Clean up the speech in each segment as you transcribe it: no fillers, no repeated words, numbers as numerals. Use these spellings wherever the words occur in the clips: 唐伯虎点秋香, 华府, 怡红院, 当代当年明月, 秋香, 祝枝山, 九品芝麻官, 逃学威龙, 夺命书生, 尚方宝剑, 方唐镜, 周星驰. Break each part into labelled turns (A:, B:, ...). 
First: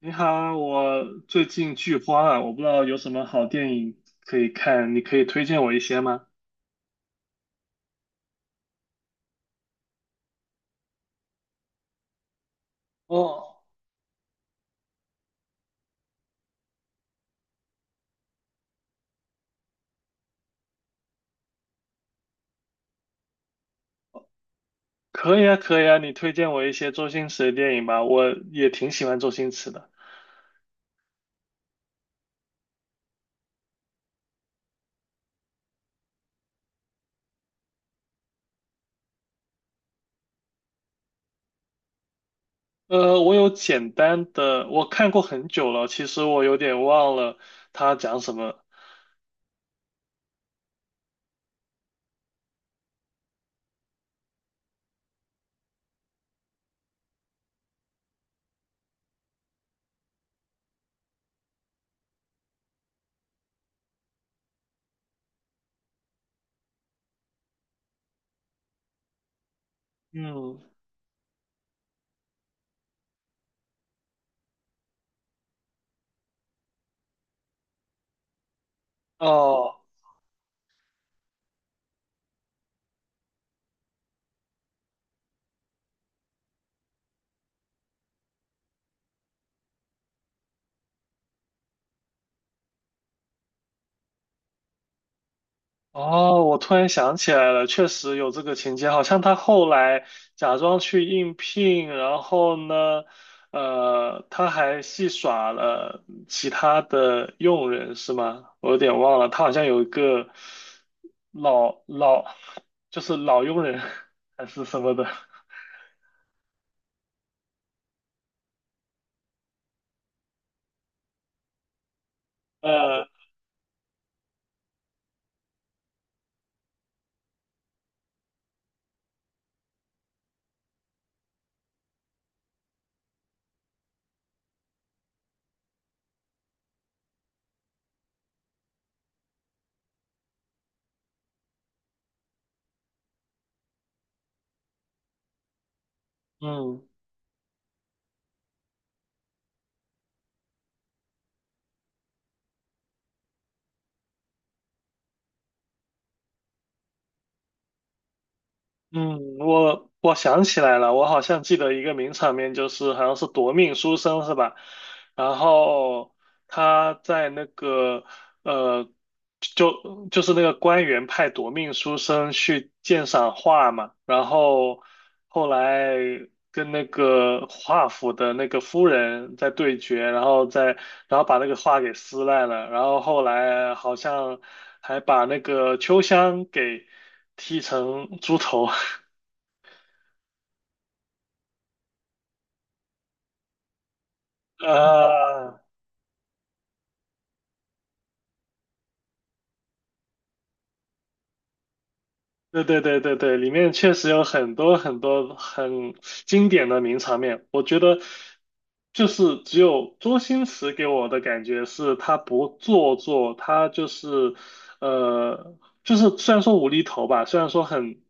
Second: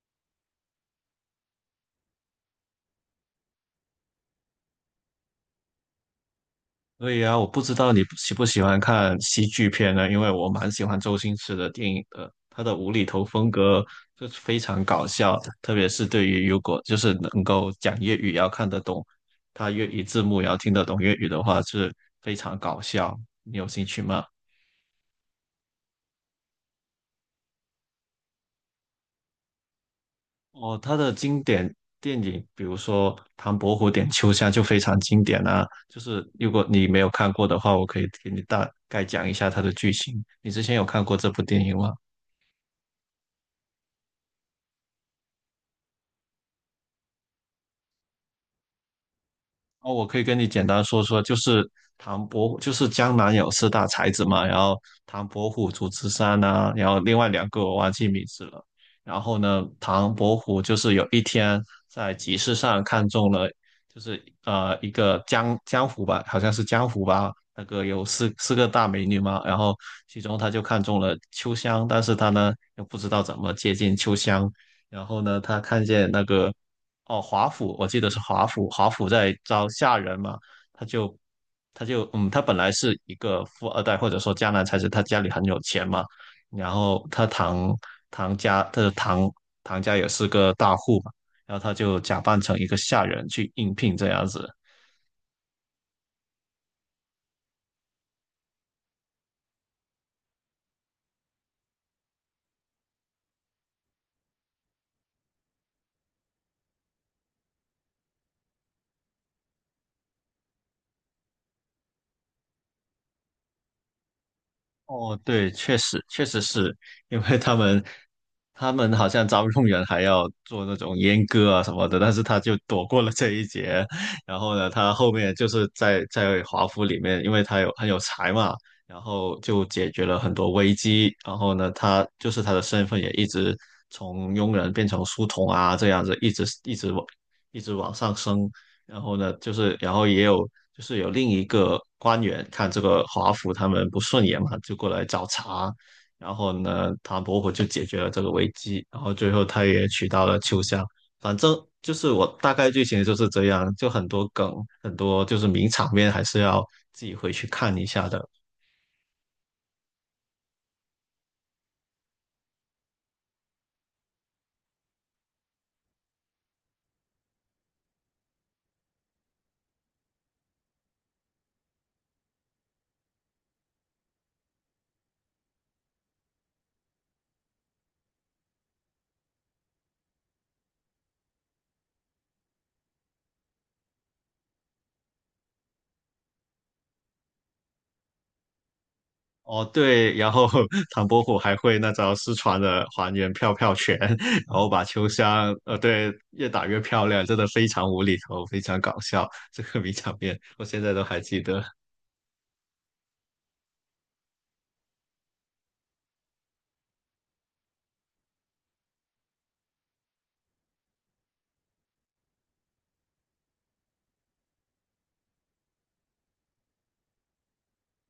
A: 你好，我最近剧荒啊，我不知道有什么好电影可以看，你可以推荐我一些吗？
B: 对呀，我不知道你喜不喜欢看喜剧片呢？因为我蛮喜欢周星驰的电影的，他的无厘头风
A: 哦，
B: 格就是非常搞笑，特别是对于如果就是能够讲粤语要看得懂，他粤语字幕也要听得懂粤语的话，是非常搞笑。你有兴趣吗？
A: 可以啊，可以啊，你推荐我一些周星驰的电影吧，我也挺喜欢周星驰的。
B: 哦，他的经典电影，比如说《唐伯虎点秋香》就非常经典啊。就是如果你没有看过的话，我可以给你大概讲一下它的剧情。你之前有看过这部电影吗？
A: 我有简单的，我看过很久了，其实我有点忘了他讲什么。
B: 哦，我可以跟你简单说说，就是唐伯虎，就是江南有四大才子嘛，然后唐伯虎、祝枝山呐、然后另外两个我忘记名字了。然后呢，唐伯虎就是有一天在集市上看中了，就是一个江湖吧，好像是江湖吧，那个有四个大美女嘛，然后其中他
A: 嗯，
B: 就看中了秋香，但是他呢又不知道怎么接近秋香，然后呢他看见那个哦，华府，我记得是华府，华府在招
A: 哦，
B: 下人嘛，他就他就嗯，他本来是一个富二代，或者说江南才子，他家里很有钱嘛，然后他堂家，他的堂家也是个大户嘛，然后他就假扮成一个下人去应聘这样子，
A: 哦，我突然想起来了，确实有这个情节，好像他后来假装去应聘，然后呢，他还戏耍了其他的佣人，是吗？我有点忘了，他好像有一个老老，就是老佣人 还是什么的，
B: 哦，对，确实是因为他们好像招佣人还要做那种阉割啊什么的，但是他就躲过
A: 呃，
B: 了这一劫。然后呢，他后面就是在华府里面，因为他有很有才嘛，然后就解决了很多危机。然后呢，他就是他的身份也一直从佣人变成书童啊，这样子一直往上升。然后呢，就是然后也有就是有另一个官员看这个华府他们不顺眼嘛，就过来找茬。然后
A: 嗯。
B: 呢，唐伯虎就解决了这个危机，然后最后他也娶到了秋香。反正就是我大概剧情就是这样，就很多梗，很多就是名场面还是要自己回去看一下的。
A: 嗯，我想起来了，我好像记得一个名场面，就是好像是夺命书生是吧？然后他在那个呃，就是那个官员派夺命书生去鉴赏画嘛，然后后来跟那个画府的那个夫人在对决，然后把那个画给撕烂了，然后后来好像还把那个秋香给，剃成猪头，
B: 哦，对，然后 唐伯虎还会那招失传的还原票票拳，然后把秋香，
A: 呃，
B: 对，越打越漂亮，真的非常无厘头，非常搞笑，这个名场面我现在都还记得。
A: 对对对对对，里面确实有很多很多很经典的名场面。我觉得，就是只有周星驰给我的感觉是他不做作，他就是呃，虽然说无厘头吧，虽然说很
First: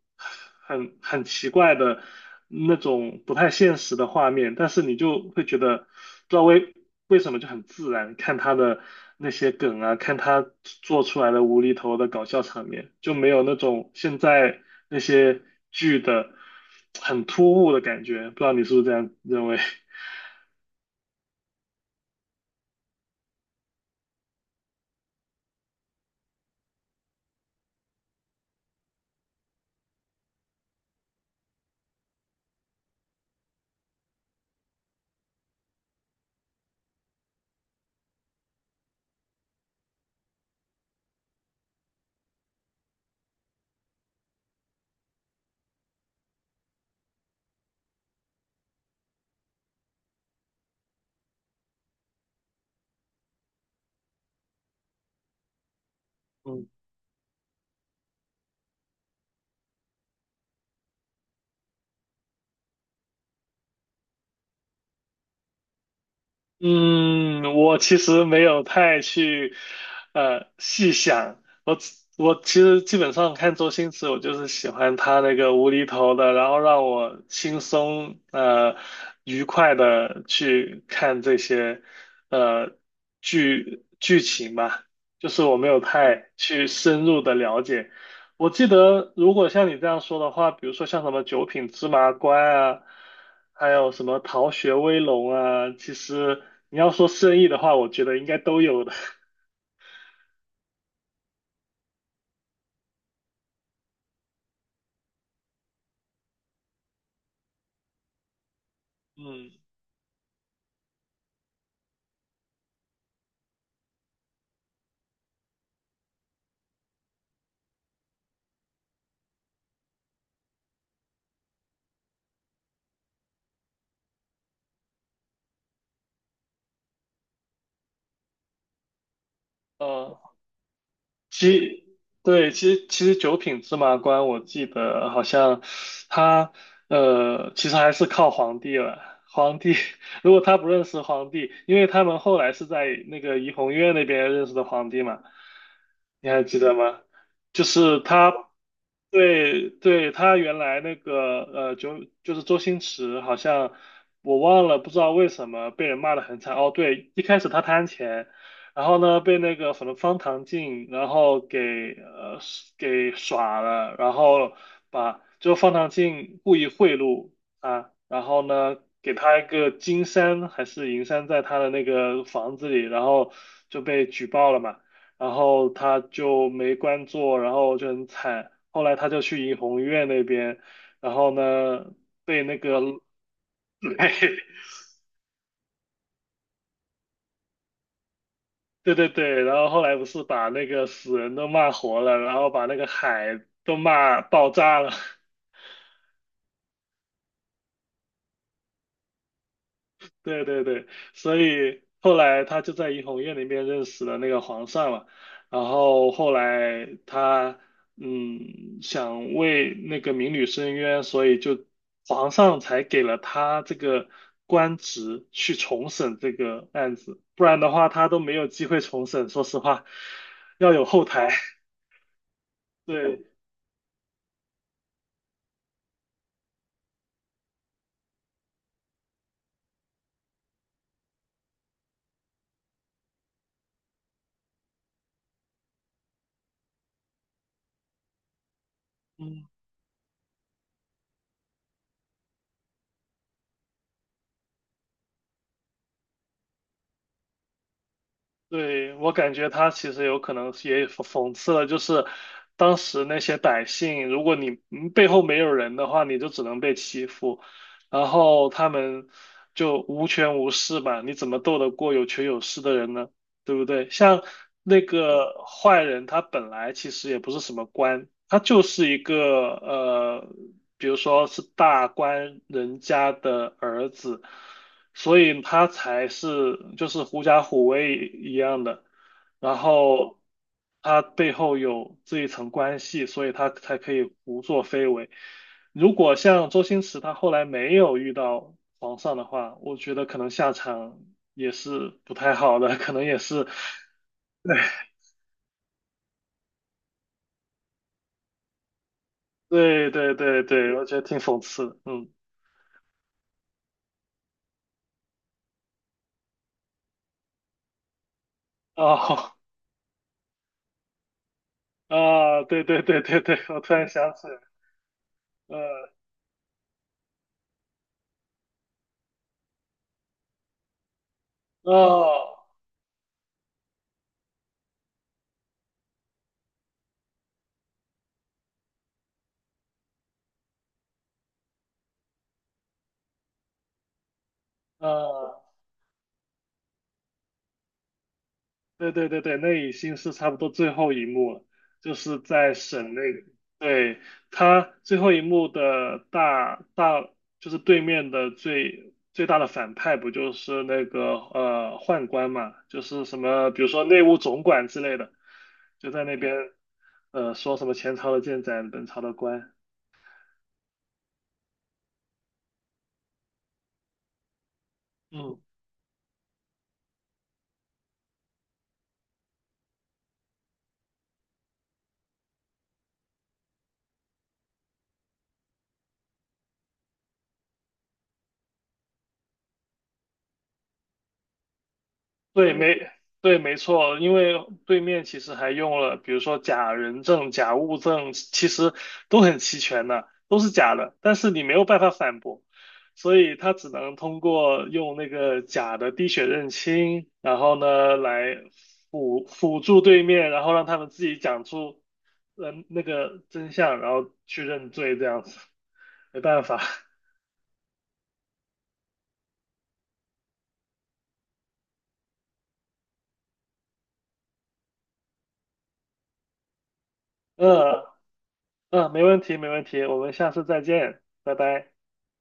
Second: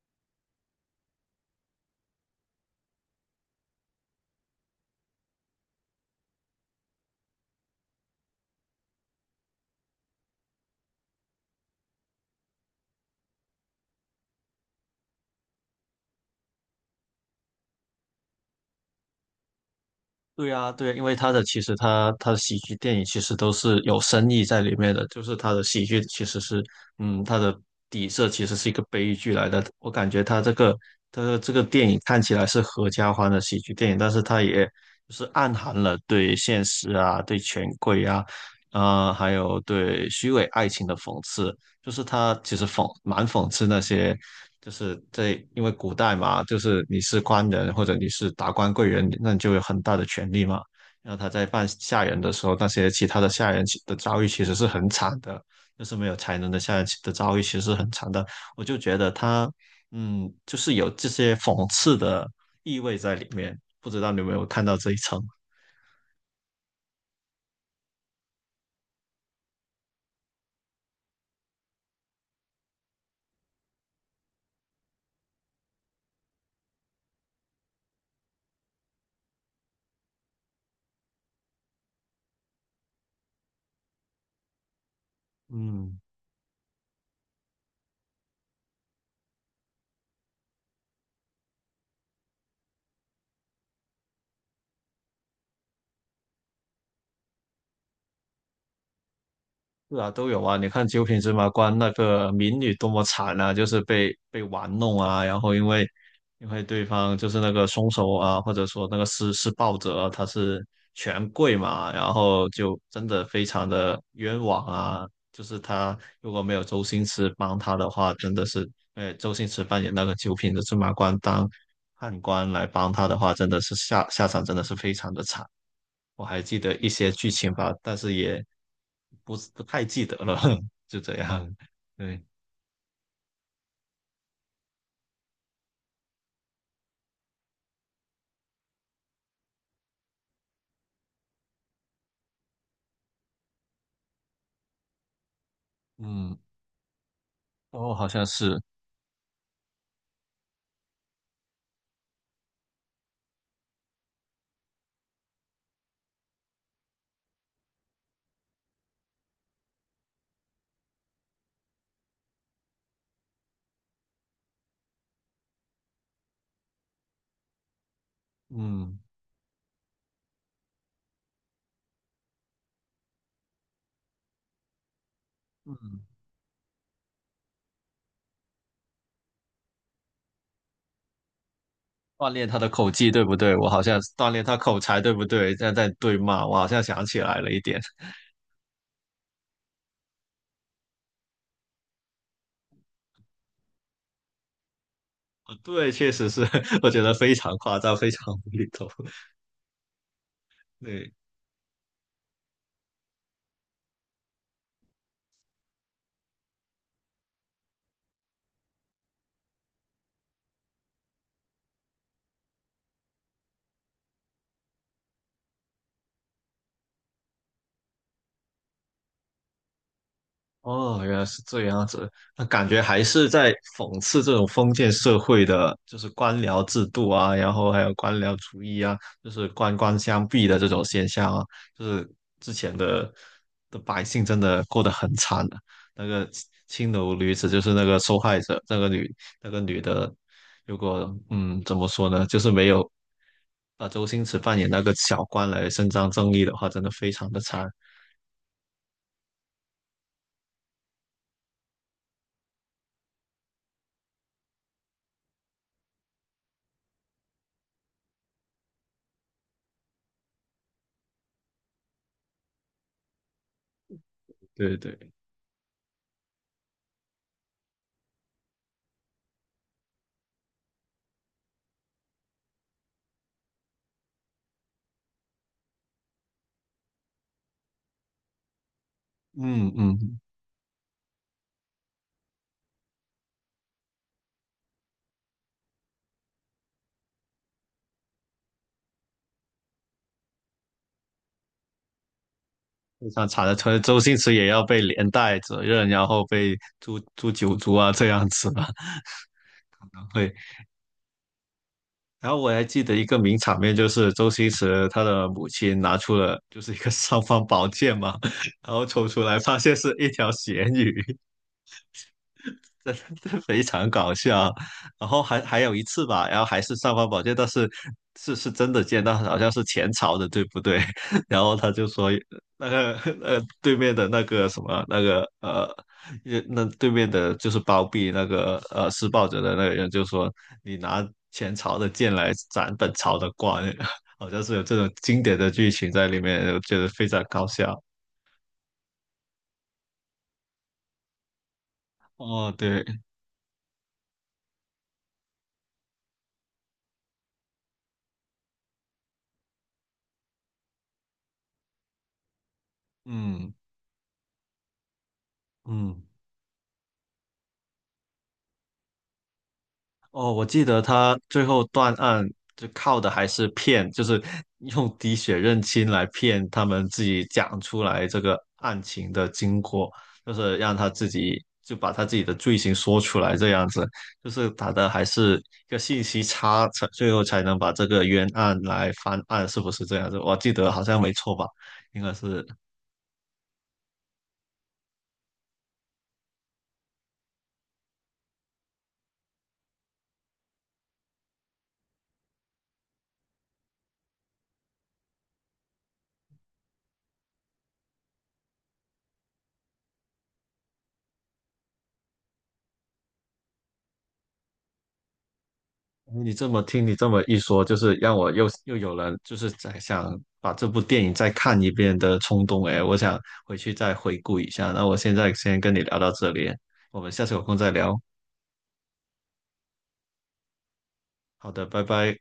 A: 很很奇怪的那种不太现实的画面，但是你就会觉得不知道为什么就很自然，看他的那些梗啊，看他做出来的无厘头的搞笑场面，就没有那种现在那些剧的很突兀的感觉，不知道你是不是这样认为？
B: 对啊，对啊，因为他的其实他的喜剧电影其实都是有深意在里面的，就是他的喜剧其实是，他的底色其实是一个悲剧来的。我感觉他的这个电影看起来是合家欢的喜剧电影，但是他也就是暗含了对现实啊、对权贵啊、还有对虚伪爱情的讽刺。就是他其实蛮讽刺那些，就是在因为古代嘛，就是你是官人或者你是达官贵人，那你就有很大的权利嘛。然后他在办下人的时候，那些其他的下人其的遭遇其实是很惨的，就是没有才能的
A: 嗯。
B: 下人其的遭遇其实是很惨的。我就觉得他，就是有这些讽刺的意味在里面，不知道你有没有看到这一层？
A: 嗯，我其实没有太去细想，我其实基本上看周星驰，我就是喜欢他那个无厘头的，然后让我轻松愉快的去看这些呃剧情吧，就是我没有
B: 嗯。
A: 太去深入的了解。我记得，如果像你这样说的话，比如说像什么九品芝麻官啊，还有什么逃学威龙啊，其实你要说生意的话，我觉得应该都有的。
B: 是啊，都有啊。你看《九品芝麻官》那个民女多么惨啊，就是被玩弄啊，然后因为对方就是那个凶手啊，或者说那个 施
A: 嗯，
B: 暴者啊他是权贵嘛，然后就真的非常的冤枉啊。就是他如果没有周星驰帮他的话，真的是，周星驰扮演那个九品的芝麻官当判官来帮他的话，真的是下场真的是非常的惨。我还记得一些剧情吧，但是也不是不太记得
A: 呃
B: 了，就这 样。
A: 其
B: 对，
A: 对，其实九品芝麻官，我记得好像他其实还是靠皇帝了。皇帝 如果他不认识皇帝，因为他们后来是在那个怡红院那边认识的皇帝嘛，你
B: 嗯，
A: 还记得吗？就
B: 哦，
A: 是
B: 好像
A: 他
B: 是，
A: 对对，他原来那个就是周星驰，好像我忘了，不知道为什么被人骂得很惨。哦，对，一开始他贪钱，然后呢被那个什么方唐镜，然后给呃耍了，然后把就方唐镜故意贿赂啊，然后呢
B: 嗯
A: 给他一个金山还是银山在他的那个房子里，然后就被举报了嘛。然后他
B: 嗯，
A: 就没官做，然后就很惨。后来他就去怡红院那边，然后呢，
B: 锻
A: 被
B: 炼
A: 那
B: 他的
A: 个，
B: 口技，对不对？我好像锻炼他 口才，对不对？现在在对骂，我好像想起来了一点。
A: 对对对，然后后来不是把那个死人都骂活了，然后把那个海都骂爆炸了。
B: 对，确实是，我觉得非常夸张，非常无厘头。
A: 对对对，
B: 对，
A: 所以后来他就在怡红院里面认识了那个皇上嘛，然后后来他想为那个民女申冤，所以就皇上才给了他这个官职去重审这个案子，不然的话他都没有机会重审，说实话，要有
B: 哦，
A: 后
B: 原来
A: 台。
B: 是这 样子，那感觉还
A: 对，
B: 是在讽刺这种封建社会的，就是官僚制度啊，然后还有官僚主义啊，就是官官相逼的这种现象啊，就是之前的百姓真的过得很惨的、那个青楼女子就是那个受害者，那
A: 嗯。
B: 个女的，如果怎么说呢，就是没有把周星驰扮演那个小官来伸张正义的话，真的非常的惨。
A: 对，我感觉他其实有可能是也讽刺了，就是当时那些百姓，如果你背后没有人的话，你就只能被欺负，然后他们就无权无势吧，你怎么斗得过有权有势的人呢？对不对？像
B: 对
A: 那
B: 对，
A: 个坏人，他本来其实也不是什么官，他就是一个比如说是大官人家的儿子。所以他才是就是狐假虎威一样的，然
B: 嗯嗯，
A: 后他背后有这一层关系，所以他才可以胡作非为。如果像周星驰他后来没有遇到皇上的话，我觉得可能下场也是不太好的，可能
B: 非
A: 也
B: 常惨
A: 是，
B: 的，可能周星驰也要被连带责任，然后被诛九族啊这样子吧，可
A: 对
B: 能
A: 对
B: 会。
A: 对对，我觉得挺讽刺的
B: 然后我还记得一个名场面，就是周星驰他的母亲拿出了就是一个尚方宝剑嘛，然后抽出
A: 哦
B: 来发现是一条咸鱼，
A: 啊，对对
B: 真
A: 对对对，
B: 的
A: 我
B: 非
A: 突然
B: 常搞
A: 想起来，
B: 笑。然后还有一
A: 呃，
B: 次吧，然后还是尚方宝剑，但是是真的见到，好像是前朝的，对不对？然后他就说
A: 哦，
B: 那个对面的那个什么那个。也那对面的就是包庇那个施暴者的那个人，就说你拿前朝的剑来斩本朝的官，好像是有这种经典
A: 呃。
B: 的剧情在里面，我觉得非常搞笑。
A: 对对对对，那已经是差不多最后一幕了，就是
B: 哦，
A: 在
B: 对，
A: 省内。对，他最后一幕的就是对面的最大的反派，不就是那个宦官嘛？就是什么，
B: 嗯
A: 比如说内务总管之类的，就
B: 嗯。
A: 在那边说什么前朝的建盏，本朝的官。
B: 哦，我记得他最后断案就靠的还是骗，就是用滴血
A: 嗯。
B: 认亲来骗他们自己讲出来这个案情的经过，就是让他自己就把他自己的罪行说出来，这样子，就是打的还是一个信息差，才最后才能把这个冤案来翻案，是不是这样子？我记得好像没错吧，应该是。
A: 对，没错，因为对面其实还用了，比如说假人证、假物证，其实都很齐全的，都是假的，但是你没有办法反驳，所以他只能通过用那个假的滴血认亲，然后呢来辅助对面，然后让他们自己讲出那个真相，然后去认罪，这样子，没
B: 你
A: 办
B: 这
A: 法，
B: 么 听，你这么一说，就是让我又有了，就是在想把这部电影再看一遍的冲动。哎，我想回去再回顾一下。那我现在先跟你聊到这里，我们下次有空再
A: 嗯
B: 聊。
A: 嗯，没问题，没问题，我们下次再见，拜
B: 好的，
A: 拜。
B: 拜拜。